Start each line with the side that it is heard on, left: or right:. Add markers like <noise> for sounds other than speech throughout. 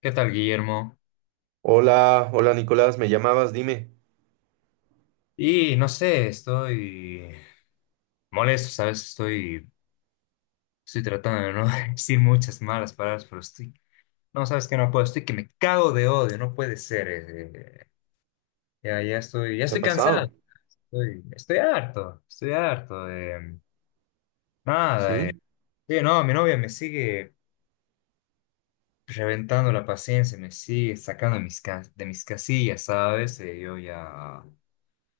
left: ¿Qué tal, Guillermo?
right: Hola, hola Nicolás, me llamabas, dime,
left: Y no sé, estoy molesto, ¿sabes? Estoy tratando de no <laughs> decir muchas malas palabras, pero estoy, no, ¿sabes que no puedo? Estoy que me cago de odio, no puede ser. Ya, ya
right: ¿qué ha
left: estoy cansado,
right: pasado?
left: estoy harto de nada.
right: ¿Sí?
left: Sí, no, mi novia me sigue reventando la paciencia, me sigue sacando de de mis casillas, ¿sabes? Yo ya,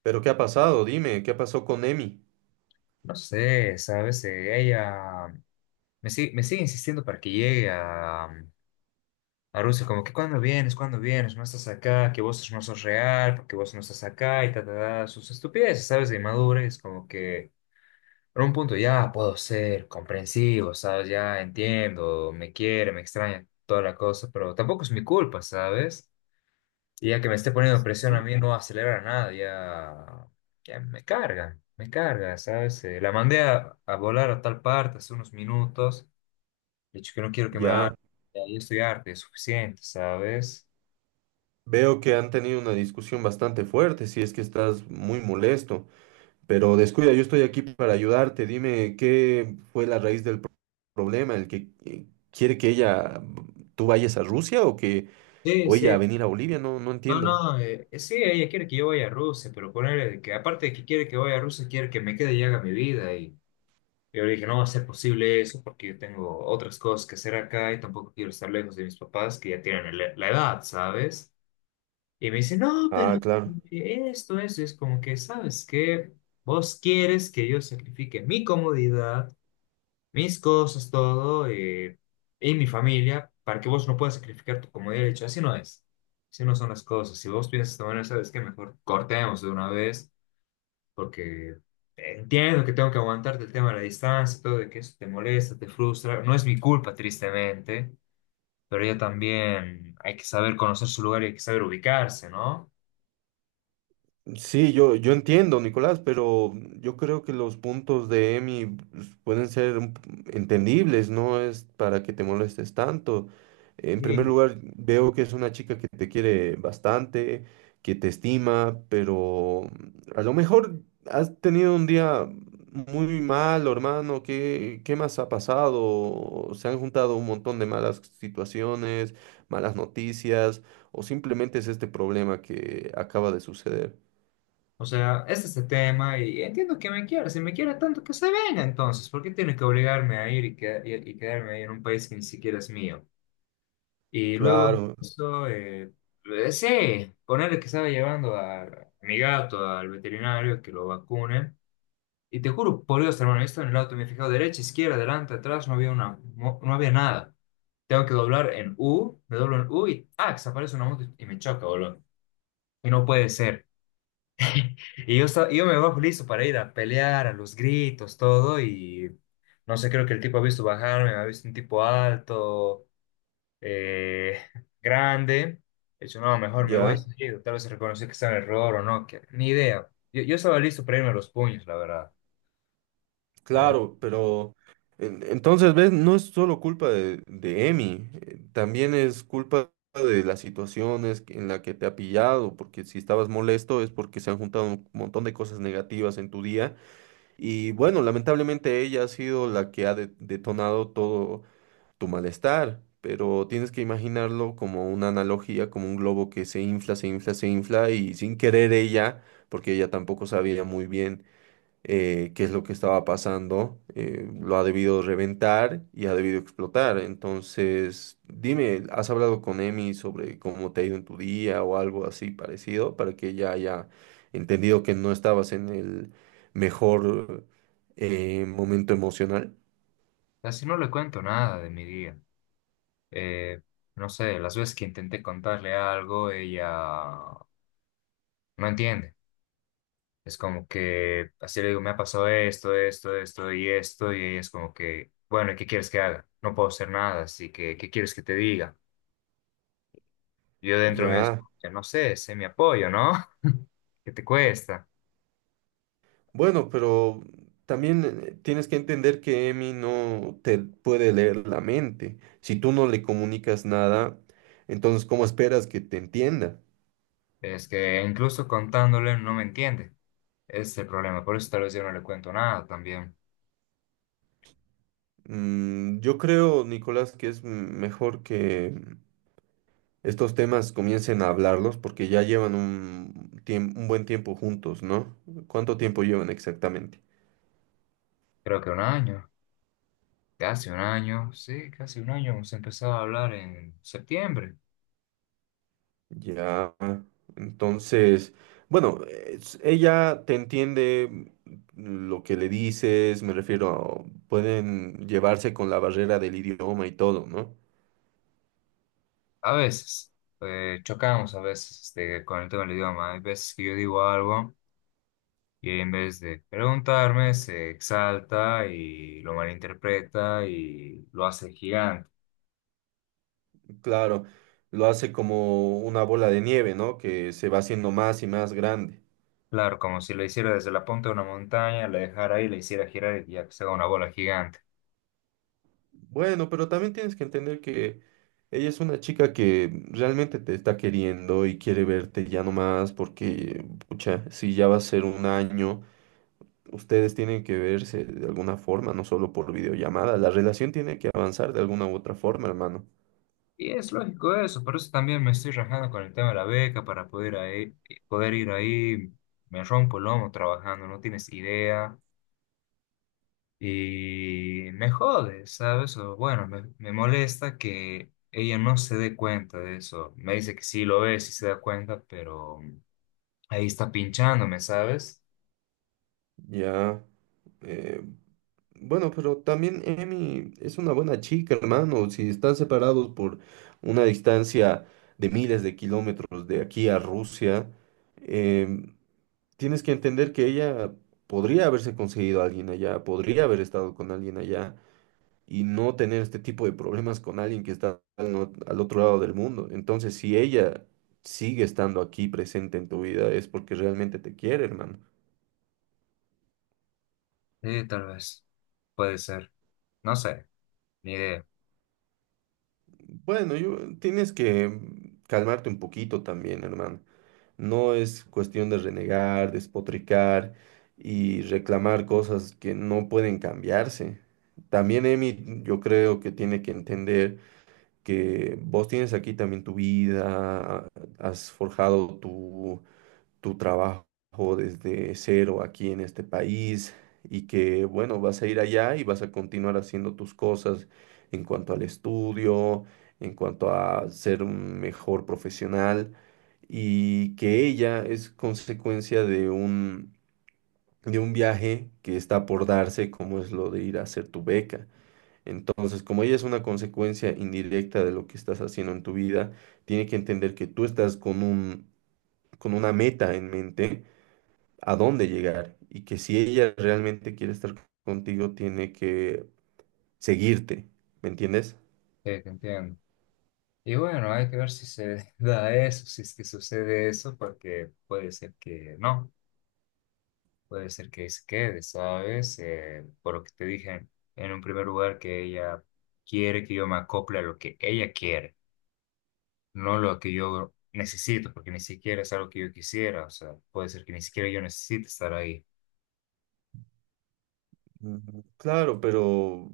right: ¿Pero qué ha pasado? Dime, ¿qué pasó con Emi?
left: no sé, ¿sabes? Ella... me sigue insistiendo para que llegue a, a Rusia, como que cuando vienes, no estás acá, que vos no sos real, porque vos no estás acá y ta, ta, ta, sus estupideces, ¿sabes? De inmadurez, como que en un punto ya puedo ser comprensivo, ¿sabes? Ya entiendo, me quiere, me extraña, toda la cosa, pero tampoco es mi culpa, ¿sabes? Y ya que me esté poniendo presión a
right: Sí.
left: mí no acelera nada, ya, me carga, ¿sabes? La mandé a volar a tal parte hace unos minutos. De hecho, que no quiero que me haga
right: Ya,
left: ahí estudiarte, es suficiente, ¿sabes?
right: veo que han tenido una discusión bastante fuerte, si es que estás muy molesto, pero descuida, yo estoy aquí para ayudarte, dime qué fue la raíz del problema, el que quiere que ella, tú vayas a Rusia o que,
left: Sí,
right: o ella a
left: sí.
right: venir a Bolivia, no, no
left: No,
right: entiendo.
left: no, sí, ella quiere que yo vaya a Rusia, pero ponerle que aparte de que quiere que vaya a Rusia, quiere que me quede y haga mi vida. Y yo le dije, no va a ser posible eso porque yo tengo otras cosas que hacer acá y tampoco quiero estar lejos de mis papás que ya tienen la edad, ¿sabes? Y me dice, no,
right: Ah,
left: pero
right: claro.
left: esto, eso, y es como que, ¿sabes qué? Vos quieres que yo sacrifique mi comodidad, mis cosas, todo, y mi familia, para que vos no puedas sacrificar tu comodidad. He dicho, así no es, así no son las cosas. Si vos piensas de esta manera, sabes que mejor cortemos de una vez, porque entiendo que tengo que aguantarte el tema de la distancia, todo, de que eso te molesta, te frustra. No es mi culpa, tristemente, pero ya también hay que saber conocer su lugar y hay que saber ubicarse, ¿no?
right: Sí, yo entiendo, Nicolás, pero yo creo que los puntos de Emi pues, pueden ser un entendibles, no es para que te molestes tanto. En primer
left: Sí.
right: lugar, veo que es una chica que te quiere bastante, que te estima, pero a lo mejor has tenido un día muy malo, hermano. ¿Qué, qué más ha pasado? Se han juntado un montón de malas situaciones, malas noticias, o simplemente es este problema que acaba de suceder.
left: O sea, este es el tema y entiendo que me quiera. Si me quiere tanto, que se venga entonces. ¿Por qué tiene que obligarme a ir y, y quedarme ahí en un país que ni siquiera es mío? Y luego,
right: Claro,
left: eso, sí, ponerle que estaba llevando a mi gato al veterinario que lo vacune. Y te juro, por Dios, hermano, yo estaba en el auto, me he fijado derecha, izquierda, adelante, atrás, no había una, no, no había nada. Tengo que doblar en U, me doblo en U y ¡ah! Desaparece una moto y me choca, boludo. Y no puede ser. Y yo, yo me bajo listo para ir a pelear, a los gritos, todo, y no sé, creo que el tipo ha visto bajarme, me ha visto un tipo alto, eh, <laughs> grande. He dicho, no, mejor me voy,
right: ya,
left: seguido. Tal vez reconoció que está en error o no, que, ni idea. Yo estaba listo para irme a los puños, la verdad, pero
right: claro, pero entonces, ¿ves? No es solo culpa de Emi, también es culpa de las situaciones en la que te ha pillado, porque si estabas molesto es porque se han juntado un montón de cosas negativas en tu día y bueno, lamentablemente ella ha sido la que ha detonado todo tu malestar, pero tienes que imaginarlo como una analogía, como un globo que se infla, se infla, se infla y sin querer ella, porque ella tampoco sabía muy bien qué es lo que estaba pasando, lo ha debido reventar y ha debido explotar. Entonces, dime, ¿has hablado con Emi sobre cómo te ha ido en tu día o algo así parecido para que ella haya entendido que no estabas en el mejor momento emocional?
left: así no le cuento nada de mi día. Eh, no sé, las veces que intenté contarle algo, ella no entiende. Es como que, así le digo, me ha pasado esto, esto, esto y esto, y ella es como que, bueno, ¿qué quieres que haga? No puedo hacer nada, así que, ¿qué quieres que te diga? Yo dentro mío es
right: Ya,
left: como que, no sé, sé mi apoyo, ¿no? <laughs> ¿Qué te cuesta?
right: bueno, pero también tienes que entender que Emi no te puede leer la mente. Si tú no le comunicas nada, entonces, ¿cómo esperas que te entienda?
left: Es que incluso contándole no me entiende. Ese es el problema, por eso tal vez yo no le cuento nada también.
right: Yo creo, Nicolás, que es mejor que estos temas comiencen a hablarlos porque ya llevan un, un buen tiempo juntos, ¿no? ¿Cuánto tiempo llevan exactamente?
left: Creo que un año, casi un año, sí, casi un año, hemos empezado a hablar en septiembre.
right: Ya, entonces, bueno, ella te entiende lo que le dices, me refiero, pueden llevarse con la barrera del idioma y todo, ¿no?
left: A veces, chocamos a veces este, con el tema del idioma. Hay veces que yo digo algo. Y en vez de preguntarme, se exalta y lo malinterpreta y lo hace gigante.
right: Claro, lo hace como una bola de nieve, ¿no? Que se va haciendo más y más grande.
left: Claro, como si lo hiciera desde la punta de una montaña, le dejara ahí, le hiciera girar y ya que se haga una bola gigante.
right: Bueno, pero también tienes que entender que ella es una chica que realmente te está queriendo y quiere verte ya nomás porque, pucha, si ya va a ser un año, ustedes tienen que verse de alguna forma, no solo por videollamada. La relación tiene que avanzar de alguna u otra forma, hermano.
left: Y es lógico eso, por eso también me estoy rajando con el tema de la beca para poder, ahí, poder ir ahí. Me rompo el lomo trabajando, no tienes idea. Y me jode, ¿sabes? O bueno, me molesta que ella no se dé cuenta de eso. Me dice que sí lo ve, sí se da cuenta, pero ahí está pinchándome, ¿sabes?
right: Ya. eh, bueno, pero también Emi es una buena chica, hermano. Si están separados por una distancia de miles de kilómetros de aquí a Rusia. em, tienes que entender que ella podría haberse conseguido a alguien allá, podría haber estado con alguien allá y no tener este tipo de problemas con alguien que está al, al otro lado del mundo. Entonces, si ella sigue estando aquí presente en tu vida, es porque realmente te quiere, hermano.
left: Sí, tal vez. Puede ser. No sé, ni idea.
right: Bueno, yo, tienes que calmarte un poquito también, hermano. No es cuestión de renegar, despotricar y reclamar cosas que no pueden cambiarse. También Emi, yo creo que tiene que entender que vos tienes aquí también tu vida, has forjado tu, tu trabajo desde cero aquí en este país y que, bueno, vas a ir allá y vas a continuar haciendo tus cosas en cuanto al estudio, en cuanto a ser un mejor profesional y que ella es consecuencia de un viaje que está por darse, como es lo de ir a hacer tu beca. Entonces, como ella es una consecuencia indirecta de lo que estás haciendo en tu vida, tiene que entender que tú estás con un, con una meta en mente a dónde llegar y que si ella realmente quiere estar contigo, tiene que seguirte, ¿me entiendes?
left: Sí, te entiendo. Y bueno, hay que ver si se <laughs> da eso, si es que sucede eso, porque puede ser que no. Puede ser que se quede, ¿sabes? Por lo que te dije en un primer lugar, que ella quiere que yo me acople a lo que ella quiere, no lo que yo necesito, porque ni siquiera es algo que yo quisiera, o sea, puede ser que ni siquiera yo necesite estar ahí.
right: Claro, pero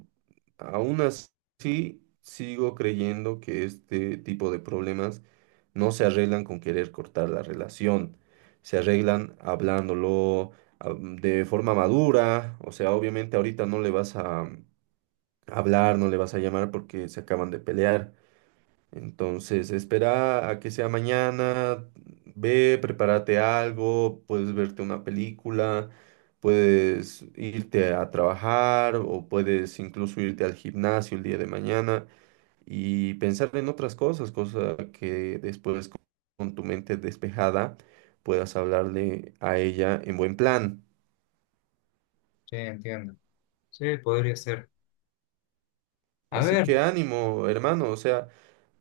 right: aún así sigo creyendo que este tipo de problemas no se arreglan con querer cortar la relación, se arreglan hablándolo de forma madura, o sea, obviamente ahorita no le vas a hablar, no le vas a llamar porque se acaban de pelear. Entonces, espera a que sea mañana, ve, prepárate algo, puedes verte una película, puedes irte a trabajar o puedes incluso irte al gimnasio el día de mañana y pensar en otras cosas, cosa que después con tu mente despejada puedas hablarle a ella en buen plan.
left: Sí, entiendo. Sí, podría ser. A
right: Así
left: ver,
right: que
left: sí,
right: ánimo, hermano, o sea...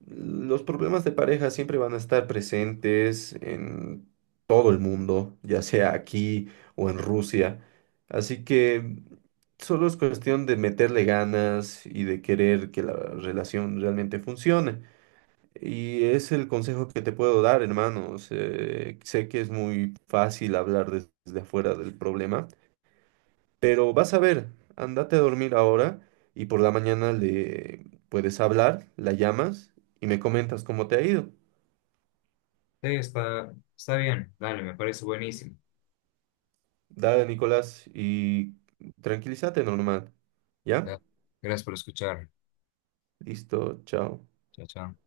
right: Los problemas de pareja siempre van a estar presentes en todo el mundo, ya sea aquí o en Rusia. Así que solo es cuestión de meterle ganas y de querer que la relación realmente funcione. Y es el consejo que te puedo dar, hermanos. Sé que es muy fácil hablar desde afuera del problema, pero vas a ver, andate a dormir ahora y por la mañana le puedes hablar, la llamas y me comentas cómo te ha ido.
left: está, está bien, dale, me parece buenísimo.
right: Dale, Nicolás, y tranquilízate normal. ¿Ya?
left: Ya, gracias por escuchar.
right: Listo, chao.
left: Chao, chao.